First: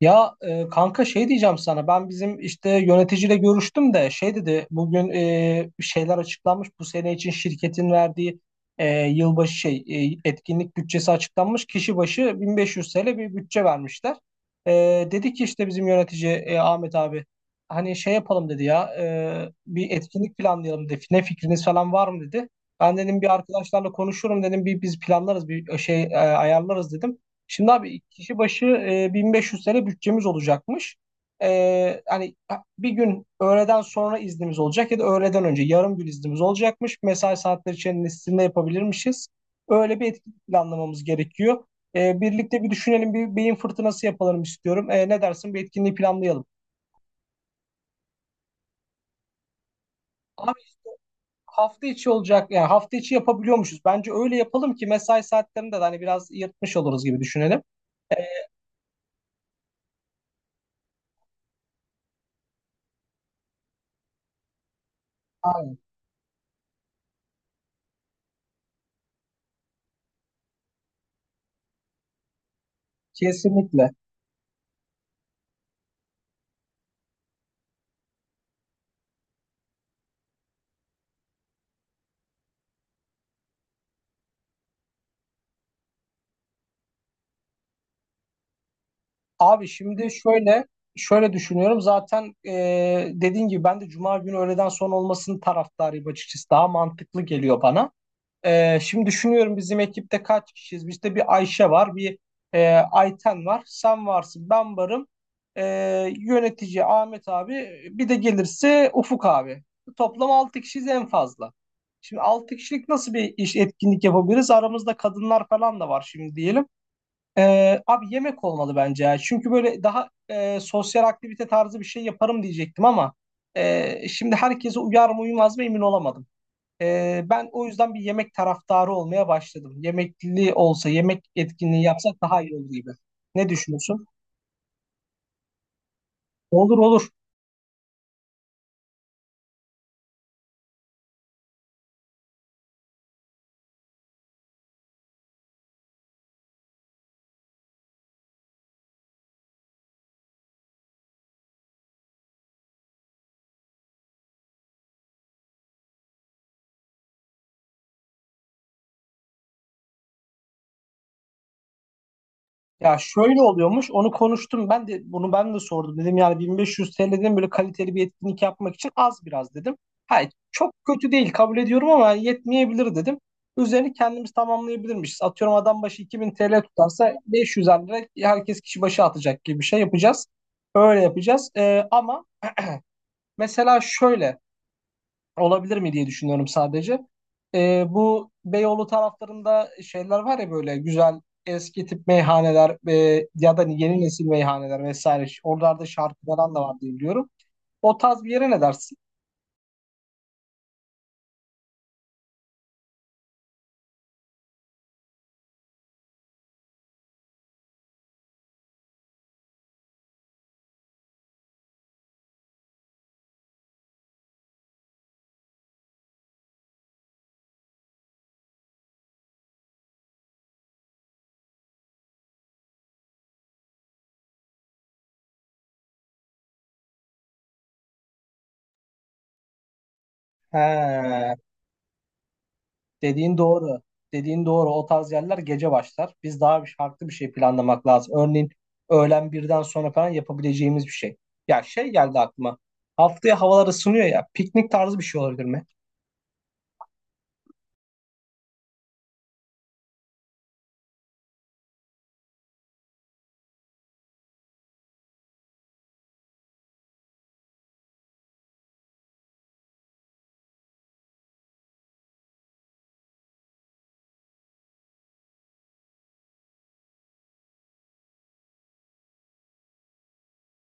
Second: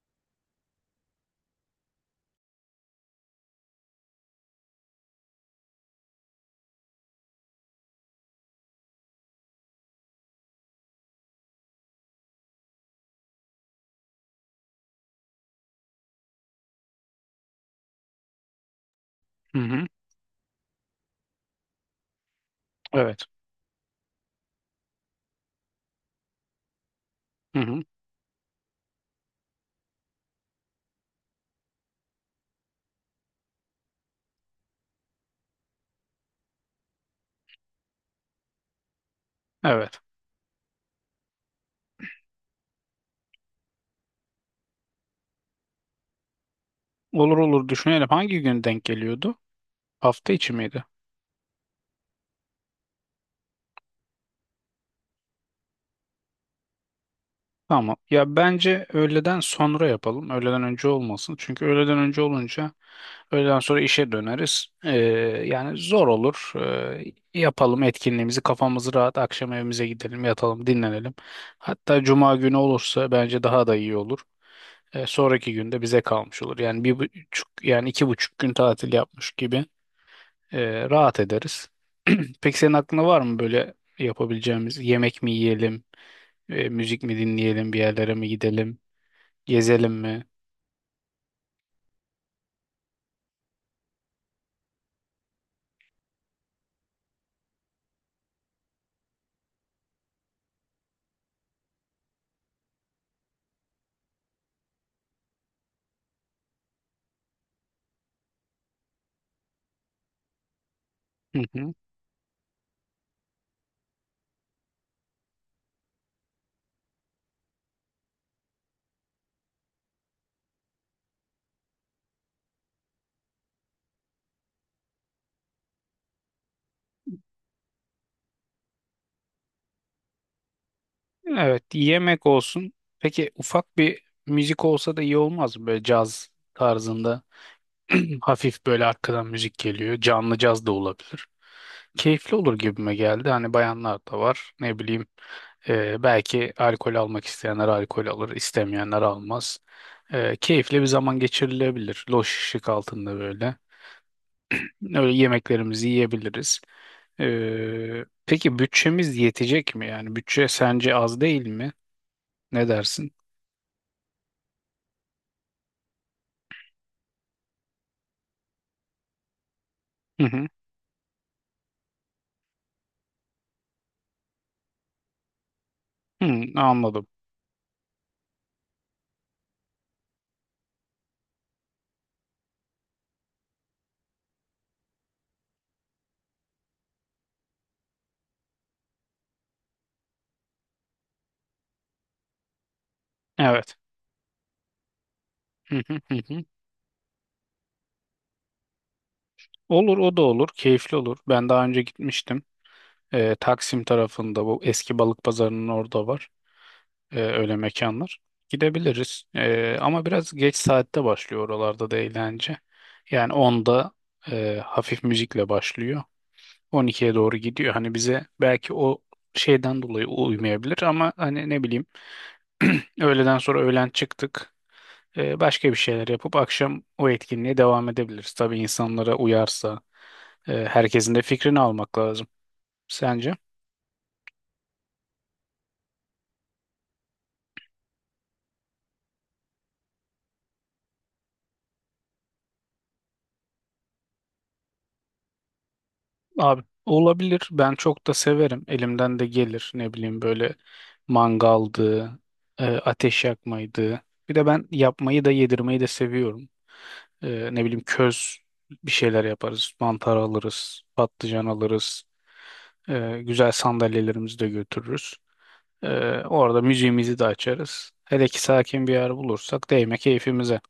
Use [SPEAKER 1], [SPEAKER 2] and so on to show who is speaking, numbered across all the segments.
[SPEAKER 1] Ya, kanka şey diyeceğim sana. Ben bizim işte yöneticiyle görüştüm de şey dedi bugün. Bir şeyler açıklanmış bu sene için şirketin verdiği yılbaşı şey etkinlik bütçesi açıklanmış. Kişi başı 1500 TL bir bütçe vermişler. E, Dedi ki işte bizim yönetici Ahmet abi hani şey yapalım dedi ya,
[SPEAKER 2] Hı hı.
[SPEAKER 1] bir etkinlik planlayalım dedi. Ne fikriniz falan var mı dedi? Ben
[SPEAKER 2] Evet.
[SPEAKER 1] dedim bir arkadaşlarla konuşurum dedim, bir biz planlarız, bir şey ayarlarız dedim.
[SPEAKER 2] Hı
[SPEAKER 1] Şimdi
[SPEAKER 2] hı.
[SPEAKER 1] abi kişi başı 1500 lira bütçemiz olacakmış. Hani bir gün öğleden sonra iznimiz olacak ya da öğleden önce yarım gün iznimiz olacakmış. Mesai saatleri içerisinde yapabilirmişiz.
[SPEAKER 2] Evet.
[SPEAKER 1] Öyle bir etkinlik planlamamız gerekiyor. Birlikte bir düşünelim, bir beyin fırtınası yapalım istiyorum. Ne dersin, bir etkinliği planlayalım.
[SPEAKER 2] Olur olur düşünelim. Hangi gün denk geliyordu? Hafta içi
[SPEAKER 1] Abi
[SPEAKER 2] miydi?
[SPEAKER 1] hafta içi olacak, yani hafta içi yapabiliyormuşuz. Bence öyle yapalım ki mesai saatlerinde de hani biraz yırtmış oluruz gibi düşünelim.
[SPEAKER 2] Tamam. Ya bence öğleden sonra yapalım. Öğleden önce olmasın. Çünkü öğleden önce olunca öğleden sonra işe döneriz. Yani
[SPEAKER 1] Abi,
[SPEAKER 2] zor olur. Yapalım etkinliğimizi. Kafamız rahat. Akşam evimize gidelim, yatalım, dinlenelim. Hatta cuma günü olursa bence daha da
[SPEAKER 1] kesinlikle.
[SPEAKER 2] iyi olur. Sonraki günde bize kalmış olur. Yani 1,5, yani 2,5 gün tatil yapmış gibi. Rahat ederiz. Peki senin aklında var mı böyle yapabileceğimiz yemek mi yiyelim, müzik mi dinleyelim, bir yerlere mi gidelim,
[SPEAKER 1] Abi
[SPEAKER 2] gezelim
[SPEAKER 1] şimdi
[SPEAKER 2] mi?
[SPEAKER 1] şöyle düşünüyorum. Zaten dediğin gibi ben de Cuma günü öğleden sonra olmasının taraftarıyım, açıkçası. Daha mantıklı geliyor bana. Şimdi düşünüyorum, bizim ekipte kaç kişiyiz? Bizde bir Ayşe var, bir Ayten var, sen varsın, ben varım. E, Yönetici Ahmet abi, bir de gelirse Ufuk abi. Toplam 6 kişiyiz en
[SPEAKER 2] Hı
[SPEAKER 1] fazla.
[SPEAKER 2] hı.
[SPEAKER 1] Şimdi 6 kişilik nasıl bir iş etkinlik yapabiliriz? Aramızda kadınlar falan da var şimdi diyelim. Abi yemek olmalı bence ya. Çünkü böyle daha sosyal aktivite tarzı bir şey yaparım diyecektim ama şimdi herkese uyar mı uymaz mı emin olamadım. Ben o yüzden bir yemek taraftarı olmaya başladım. Yemekli olsa, yemek
[SPEAKER 2] Evet,
[SPEAKER 1] etkinliği yapsak
[SPEAKER 2] yemek
[SPEAKER 1] daha iyi olur
[SPEAKER 2] olsun.
[SPEAKER 1] gibi.
[SPEAKER 2] Peki
[SPEAKER 1] Ne
[SPEAKER 2] ufak bir
[SPEAKER 1] düşünüyorsun?
[SPEAKER 2] müzik olsa da iyi olmaz mı böyle caz
[SPEAKER 1] Olur olur.
[SPEAKER 2] tarzında? Hafif böyle arkadan müzik geliyor. Canlı caz da olabilir. Keyifli olur gibime geldi. Hani bayanlar da var. Ne bileyim belki alkol almak isteyenler alkol alır, istemeyenler almaz. Keyifli bir zaman geçirilebilir. Loş ışık altında böyle. Öyle yemeklerimizi yiyebiliriz. Peki bütçemiz yetecek mi? Yani bütçe sence az değil mi? Ne
[SPEAKER 1] Ya
[SPEAKER 2] dersin?
[SPEAKER 1] şöyle oluyormuş. Onu konuştum. Ben de bunu ben de sordum. Dedim yani 1500 TL'den böyle kaliteli bir etkinlik yapmak için az biraz dedim.
[SPEAKER 2] Hı
[SPEAKER 1] Hayır,
[SPEAKER 2] hı.
[SPEAKER 1] çok kötü değil, kabul ediyorum ama yani yetmeyebilir dedim. Üzerini kendimiz tamamlayabilirmişiz. Atıyorum adam başı 2000
[SPEAKER 2] Hı,
[SPEAKER 1] TL
[SPEAKER 2] anladım.
[SPEAKER 1] tutarsa 500 lira herkes kişi başı atacak gibi bir şey yapacağız. Öyle yapacağız. Ama mesela şöyle olabilir mi diye düşünüyorum sadece. Bu Beyoğlu taraflarında şeyler var ya, böyle güzel eski tip meyhaneler ya da
[SPEAKER 2] Evet.
[SPEAKER 1] yeni nesil meyhaneler vesaire.
[SPEAKER 2] Hı
[SPEAKER 1] Oralarda
[SPEAKER 2] hı hı
[SPEAKER 1] şarkı
[SPEAKER 2] hı.
[SPEAKER 1] falan da var diye biliyorum. O tarz bir yere ne dersin?
[SPEAKER 2] Olur o da olur. Keyifli olur. Ben daha önce gitmiştim. Taksim tarafında bu eski balık pazarının orada var. Öyle mekanlar. Gidebiliriz. Ama biraz geç saatte başlıyor oralarda da eğlence. Yani onda hafif müzikle başlıyor. 12'ye doğru gidiyor. Hani bize belki o şeyden dolayı uymayabilir ama hani ne bileyim öğleden sonra öğlen çıktık. Başka bir şeyler yapıp akşam o etkinliğe devam edebiliriz. Tabii insanlara uyarsa
[SPEAKER 1] He,
[SPEAKER 2] herkesin de fikrini almak lazım. Sence?
[SPEAKER 1] dediğin doğru. Dediğin doğru. O tarz yerler gece başlar. Biz daha bir farklı bir şey planlamak lazım. Örneğin öğlen birden sonra falan yapabileceğimiz bir şey. Ya şey geldi aklıma. Haftaya havalar ısınıyor ya. Piknik tarzı bir şey olabilir mi?
[SPEAKER 2] Abi olabilir. Ben çok da severim. Elimden de gelir. Ne bileyim böyle mangaldı, ateş yakmaydı. Bir de ben yapmayı da yedirmeyi de seviyorum. Ne bileyim köz bir şeyler yaparız. Mantar alırız, patlıcan alırız. Güzel sandalyelerimizi de götürürüz. E, orada müziğimizi de açarız. Hele ki sakin bir yer bulursak değme keyfimize.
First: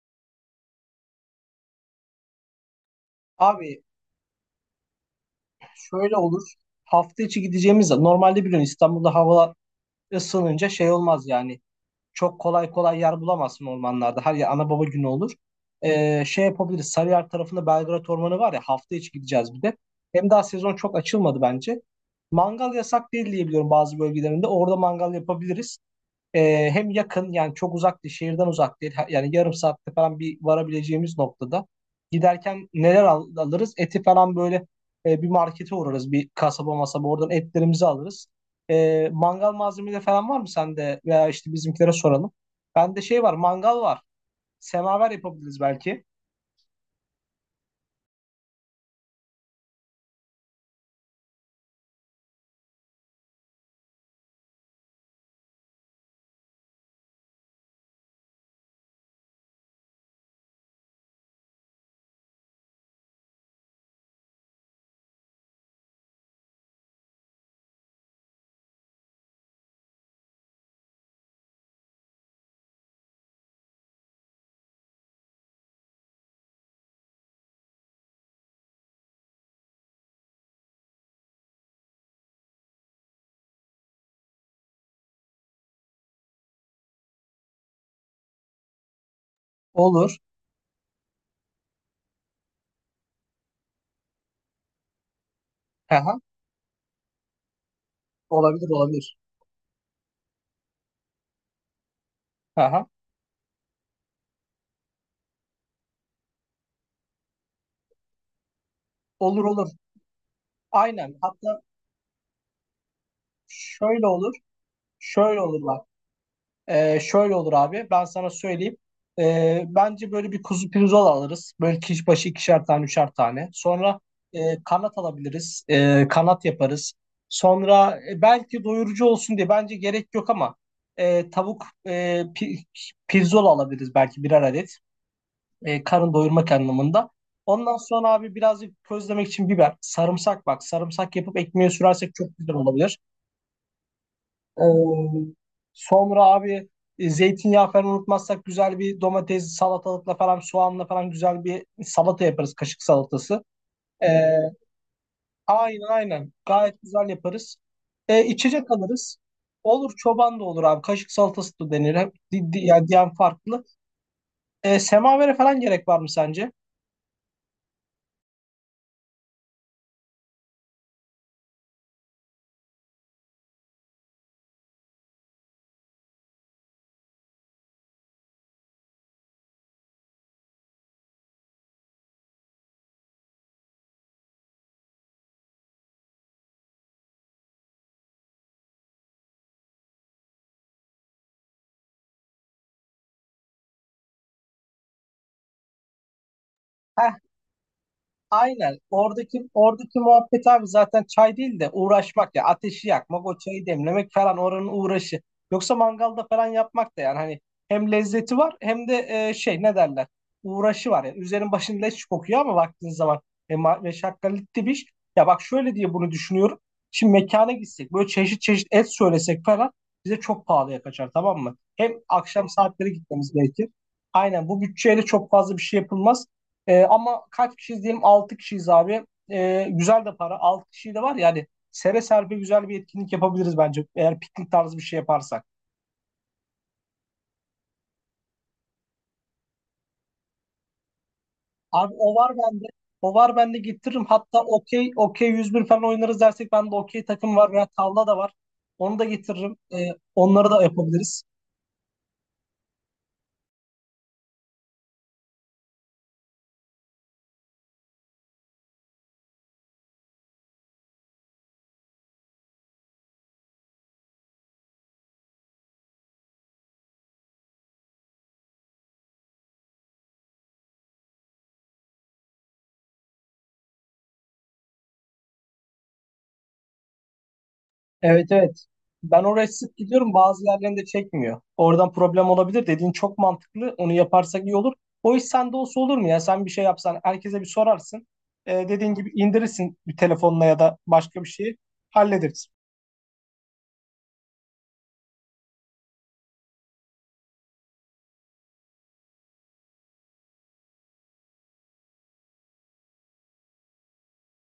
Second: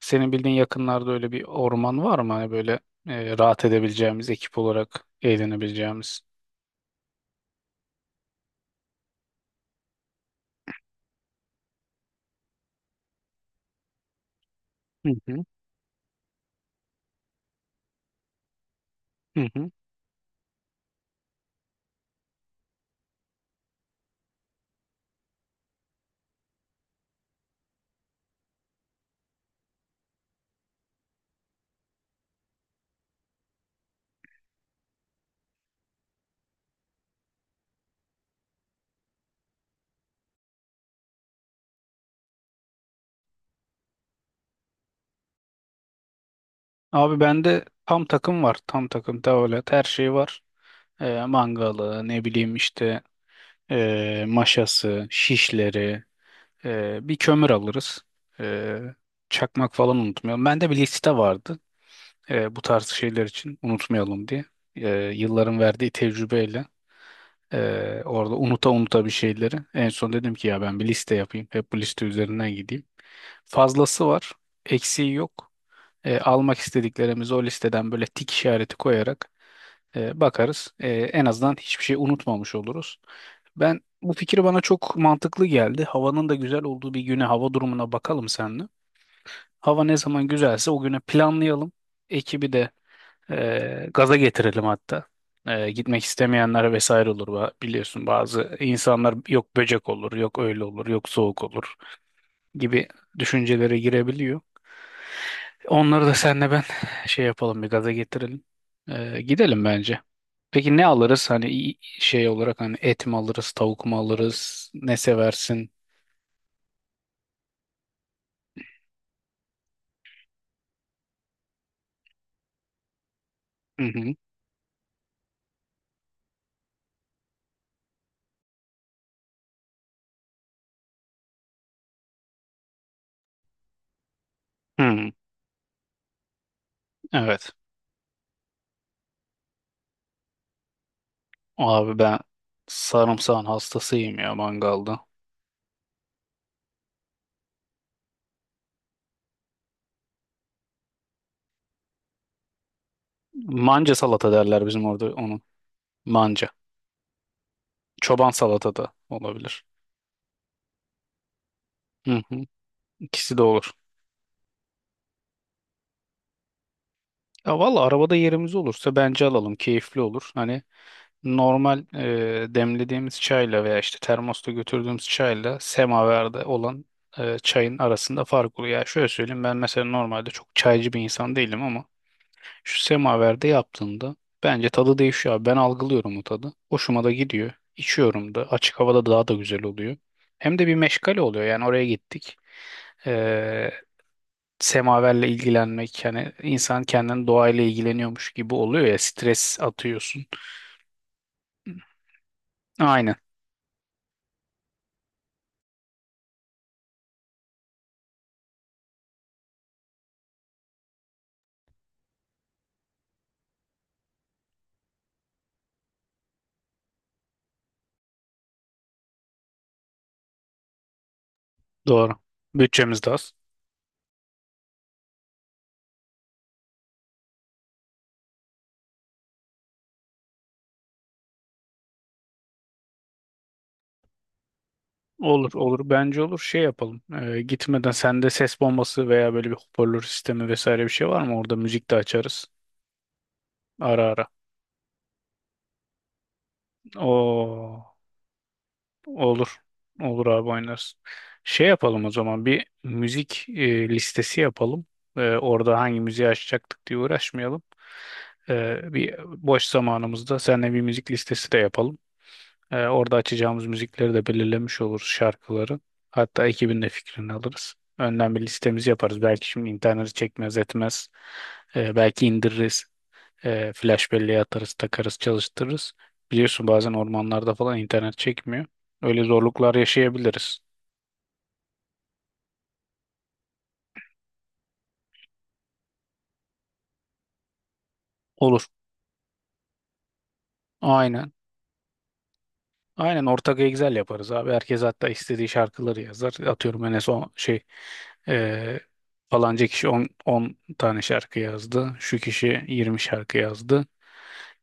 [SPEAKER 2] Senin bildiğin yakınlarda öyle bir orman var mı? Hani böyle rahat
[SPEAKER 1] Abi,
[SPEAKER 2] edebileceğimiz, ekip olarak
[SPEAKER 1] şöyle
[SPEAKER 2] eğlenebileceğimiz.
[SPEAKER 1] olur. Hafta içi gideceğimiz normalde biliyorsun İstanbul'da hava ısınınca şey olmaz yani. Çok kolay kolay yer bulamazsın ormanlarda. Her yer ana baba günü
[SPEAKER 2] Hı
[SPEAKER 1] olur.
[SPEAKER 2] hı,
[SPEAKER 1] Şey yapabiliriz. Sarıyer tarafında Belgrad Ormanı var ya, hafta içi
[SPEAKER 2] hı
[SPEAKER 1] gideceğiz bir
[SPEAKER 2] hı.
[SPEAKER 1] de. Hem daha sezon çok açılmadı bence. Mangal yasak değil diye biliyorum bazı bölgelerinde. Orada mangal yapabiliriz. Hem yakın, yani çok uzak değil, şehirden uzak değil. Yani yarım saatte falan bir varabileceğimiz noktada. Giderken neler alırız? Eti falan böyle bir markete uğrarız, bir kasaba masaba oradan etlerimizi alırız. Mangal malzemeleri falan var mı sende? Veya işte bizimkilere soralım. Bende şey var, mangal var. Semaver yapabiliriz belki.
[SPEAKER 2] Abi bende tam takım var. Tam takım tavolet her şey var. Mangalı ne bileyim işte maşası, şişleri, bir kömür alırız. Ee, çakmak falan unutmayalım. Bende bir liste vardı bu tarz şeyler için unutmayalım diye. Ee, yılların verdiği tecrübeyle orada unuta unuta bir şeyleri. En son dedim ki ya ben bir liste yapayım. Hep bu liste üzerinden gideyim. Fazlası var, eksiği yok. Almak istediklerimizi o listeden böyle tik işareti koyarak bakarız. En azından hiçbir şey unutmamış oluruz. Ben bu fikir bana çok mantıklı geldi. Havanın da güzel olduğu bir güne hava durumuna bakalım seninle. Hava ne
[SPEAKER 1] Olur.
[SPEAKER 2] zaman güzelse o güne planlayalım. Ekibi de gaza getirelim hatta. Gitmek
[SPEAKER 1] Aha.
[SPEAKER 2] istemeyenler vesaire olur. Biliyorsun bazı
[SPEAKER 1] Olabilir,
[SPEAKER 2] insanlar
[SPEAKER 1] olabilir.
[SPEAKER 2] yok böcek olur, yok öyle olur, yok soğuk olur
[SPEAKER 1] Aha.
[SPEAKER 2] gibi düşüncelere girebiliyor. Onları da senle ben şey yapalım bir gaza getirelim. Ee,
[SPEAKER 1] Olur
[SPEAKER 2] gidelim
[SPEAKER 1] olur.
[SPEAKER 2] bence. Peki ne
[SPEAKER 1] Aynen.
[SPEAKER 2] alırız? Hani
[SPEAKER 1] Hatta
[SPEAKER 2] şey olarak hani et mi alırız, tavuk mu
[SPEAKER 1] şöyle olur.
[SPEAKER 2] alırız? Ne
[SPEAKER 1] Şöyle olur
[SPEAKER 2] seversin?
[SPEAKER 1] bak. Şöyle olur abi. Ben sana söyleyeyim. Bence böyle bir kuzu pirzola alırız. Böyle kişi başı ikişer tane, üçer tane.
[SPEAKER 2] Hı
[SPEAKER 1] Sonra
[SPEAKER 2] hı.
[SPEAKER 1] e, kanat alabiliriz. Kanat yaparız. Sonra belki doyurucu olsun diye bence gerek yok ama tavuk pirzola alabiliriz belki birer adet.
[SPEAKER 2] Hı.
[SPEAKER 1] Karın doyurmak anlamında.
[SPEAKER 2] Evet.
[SPEAKER 1] Ondan sonra abi birazcık közlemek için biber, sarımsak bak. Sarımsak yapıp ekmeğe
[SPEAKER 2] Abi
[SPEAKER 1] sürersek
[SPEAKER 2] ben
[SPEAKER 1] çok güzel olabilir.
[SPEAKER 2] sarımsağın hastasıyım ya mangalda.
[SPEAKER 1] Ee, Sonra abi zeytinyağı falan unutmazsak güzel bir domates salatalıkla falan soğanla falan güzel bir salata yaparız, kaşık salatası.
[SPEAKER 2] Manca
[SPEAKER 1] Ee,
[SPEAKER 2] salata derler bizim orada onun.
[SPEAKER 1] aynen aynen
[SPEAKER 2] Manca.
[SPEAKER 1] gayet güzel yaparız.
[SPEAKER 2] Çoban
[SPEAKER 1] İçecek
[SPEAKER 2] salata da
[SPEAKER 1] alırız.
[SPEAKER 2] olabilir.
[SPEAKER 1] Olur, çoban da olur abi, kaşık salatası da denir. Hep,
[SPEAKER 2] Hı hı.
[SPEAKER 1] yani diyen
[SPEAKER 2] İkisi de
[SPEAKER 1] farklı.
[SPEAKER 2] olur.
[SPEAKER 1] Semavere falan gerek var mı sence?
[SPEAKER 2] Ya valla arabada yerimiz olursa bence alalım. Keyifli olur. Hani normal demlediğimiz çayla veya işte termosta götürdüğümüz çayla semaverde olan çayın arasında fark oluyor. Yani şöyle söyleyeyim ben mesela normalde çok çaycı bir insan değilim ama şu semaverde yaptığında bence tadı değişiyor abi. Ben algılıyorum o tadı. Hoşuma da gidiyor. İçiyorum da. Açık havada daha da güzel oluyor. Hem de bir meşgale oluyor. Yani oraya gittik. E, semaverle ilgilenmek yani insan kendini doğayla ilgileniyormuş gibi
[SPEAKER 1] Aynen.
[SPEAKER 2] oluyor ya
[SPEAKER 1] Oradaki
[SPEAKER 2] stres
[SPEAKER 1] oradaki
[SPEAKER 2] atıyorsun.
[SPEAKER 1] muhabbet abi zaten çay değil de uğraşmak ya. Ateşi
[SPEAKER 2] Aynen.
[SPEAKER 1] yakmak, o çayı demlemek falan oranın uğraşı. Yoksa mangalda falan yapmak da, yani hani hem lezzeti var hem de şey, ne derler? Uğraşı var yani. Üzerin başın leş kokuyor ama baktığın zaman meşakkatli bir iş. Ya bak şöyle diye bunu düşünüyorum. Şimdi mekana gitsek böyle çeşit çeşit et söylesek falan bize çok pahalıya kaçar, tamam mı? Hem
[SPEAKER 2] Doğru.
[SPEAKER 1] akşam saatleri
[SPEAKER 2] Bütçemiz de az.
[SPEAKER 1] gitmemiz gerekir. Aynen, bu bütçeyle çok fazla bir şey yapılmaz. Ama kaç kişiyiz diyeyim, 6 kişiyiz abi. Güzel de para. 6 kişi de var yani. Sere serpe güzel bir etkinlik yapabiliriz bence, eğer piknik tarzı bir şey yaparsak.
[SPEAKER 2] Olur olur bence olur şey yapalım. Gitmeden sende ses bombası veya böyle bir hoparlör sistemi vesaire bir şey var mı? Orada müzik de
[SPEAKER 1] Abi o var
[SPEAKER 2] açarız.
[SPEAKER 1] bende. O var bende, getiririm.
[SPEAKER 2] Ara ara.
[SPEAKER 1] Hatta okey, okey 101 falan oynarız dersek bende okey takım var veya
[SPEAKER 2] Oo,
[SPEAKER 1] tavla da var. Onu da
[SPEAKER 2] olur.
[SPEAKER 1] getiririm.
[SPEAKER 2] Olur abi
[SPEAKER 1] Onları da
[SPEAKER 2] oynarız.
[SPEAKER 1] yapabiliriz.
[SPEAKER 2] Şey yapalım o zaman bir müzik listesi yapalım. Orada hangi müziği açacaktık diye uğraşmayalım. Bir boş zamanımızda seninle bir müzik listesi de yapalım. Orada açacağımız müzikleri de belirlemiş oluruz şarkıları. Hatta ekibin de fikrini alırız. Önden bir listemizi yaparız. Belki şimdi interneti çekmez etmez. Belki indiririz. Flash belleğe atarız, takarız, çalıştırırız. Biliyorsun bazen ormanlarda falan internet
[SPEAKER 1] Evet
[SPEAKER 2] çekmiyor.
[SPEAKER 1] evet.
[SPEAKER 2] Öyle
[SPEAKER 1] Ben oraya
[SPEAKER 2] zorluklar
[SPEAKER 1] sık gidiyorum. Bazı
[SPEAKER 2] yaşayabiliriz.
[SPEAKER 1] yerlerinde çekmiyor. Oradan problem olabilir. Dediğin çok mantıklı. Onu yaparsak iyi olur. O iş sende olsa olur mu ya? Sen bir şey yapsan herkese bir sorarsın.
[SPEAKER 2] Olur.
[SPEAKER 1] Dediğin gibi indirirsin bir telefonla ya da başka
[SPEAKER 2] Aynen.
[SPEAKER 1] bir şeyi hallederiz.
[SPEAKER 2] Aynen ortak Excel yaparız abi. Herkes hatta istediği şarkıları yazar. Atıyorum en son şey eee falanca kişi 10 tane şarkı yazdı. Şu kişi 20 şarkı yazdı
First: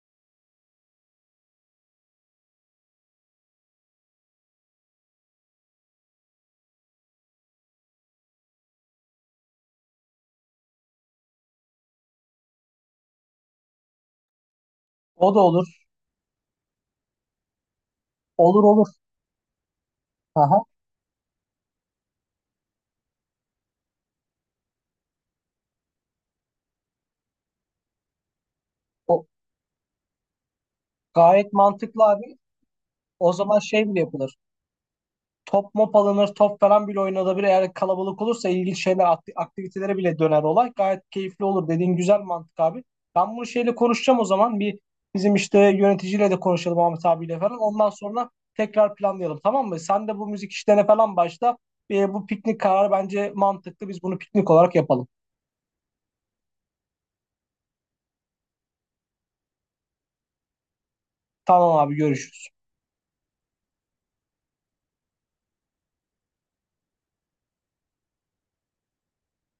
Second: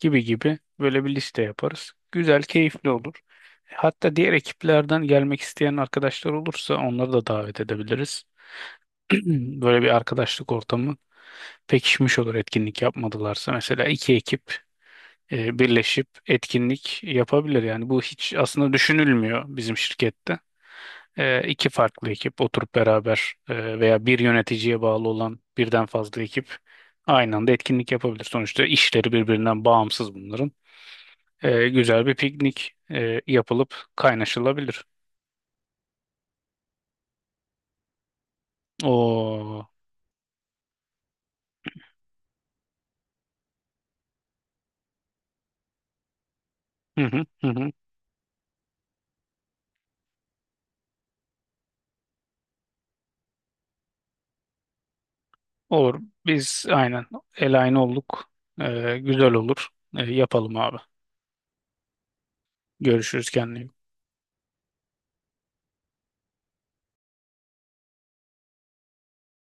[SPEAKER 2] gibi gibi böyle bir liste yaparız. Güzel, keyifli olur. Hatta diğer ekiplerden gelmek isteyen arkadaşlar olursa onları da davet edebiliriz. Böyle bir arkadaşlık ortamı pekişmiş olur etkinlik yapmadılarsa. Mesela iki ekip
[SPEAKER 1] O da olur.
[SPEAKER 2] birleşip etkinlik yapabilir. Yani bu hiç
[SPEAKER 1] Olur
[SPEAKER 2] aslında
[SPEAKER 1] olur.
[SPEAKER 2] düşünülmüyor bizim şirkette.
[SPEAKER 1] Aha.
[SPEAKER 2] E, iki farklı ekip oturup beraber veya bir yöneticiye bağlı olan birden fazla ekip aynı anda etkinlik yapabilir. Sonuçta işleri
[SPEAKER 1] O
[SPEAKER 2] birbirinden bağımsız bunların.
[SPEAKER 1] gayet
[SPEAKER 2] E,
[SPEAKER 1] mantıklı
[SPEAKER 2] güzel bir
[SPEAKER 1] abi.
[SPEAKER 2] piknik
[SPEAKER 1] O zaman
[SPEAKER 2] yapılıp
[SPEAKER 1] şey bile yapılır,
[SPEAKER 2] kaynaşılabilir.
[SPEAKER 1] top mop alınır, top falan bile oynanabilir. Eğer kalabalık olursa ilginç şeyler,
[SPEAKER 2] O
[SPEAKER 1] aktivitelere bile döner olay. Gayet keyifli olur. Dediğin güzel mantık abi. Ben bunu şeyle konuşacağım o zaman. Bir bizim işte yöneticiyle de konuşalım,
[SPEAKER 2] hı
[SPEAKER 1] Ahmet
[SPEAKER 2] hı
[SPEAKER 1] abiyle
[SPEAKER 2] hı
[SPEAKER 1] falan.
[SPEAKER 2] hı.
[SPEAKER 1] Ondan sonra tekrar planlayalım, tamam mı? Sen de bu müzik işlerine falan başla. Bu piknik kararı bence mantıklı. Biz bunu piknik olarak yapalım.
[SPEAKER 2] Olur. Biz aynen el aynı olduk. Güzel olur. Yapalım abi.
[SPEAKER 1] Tamam abi, görüşürüz.
[SPEAKER 2] Görüşürüz kendine. İyi bak.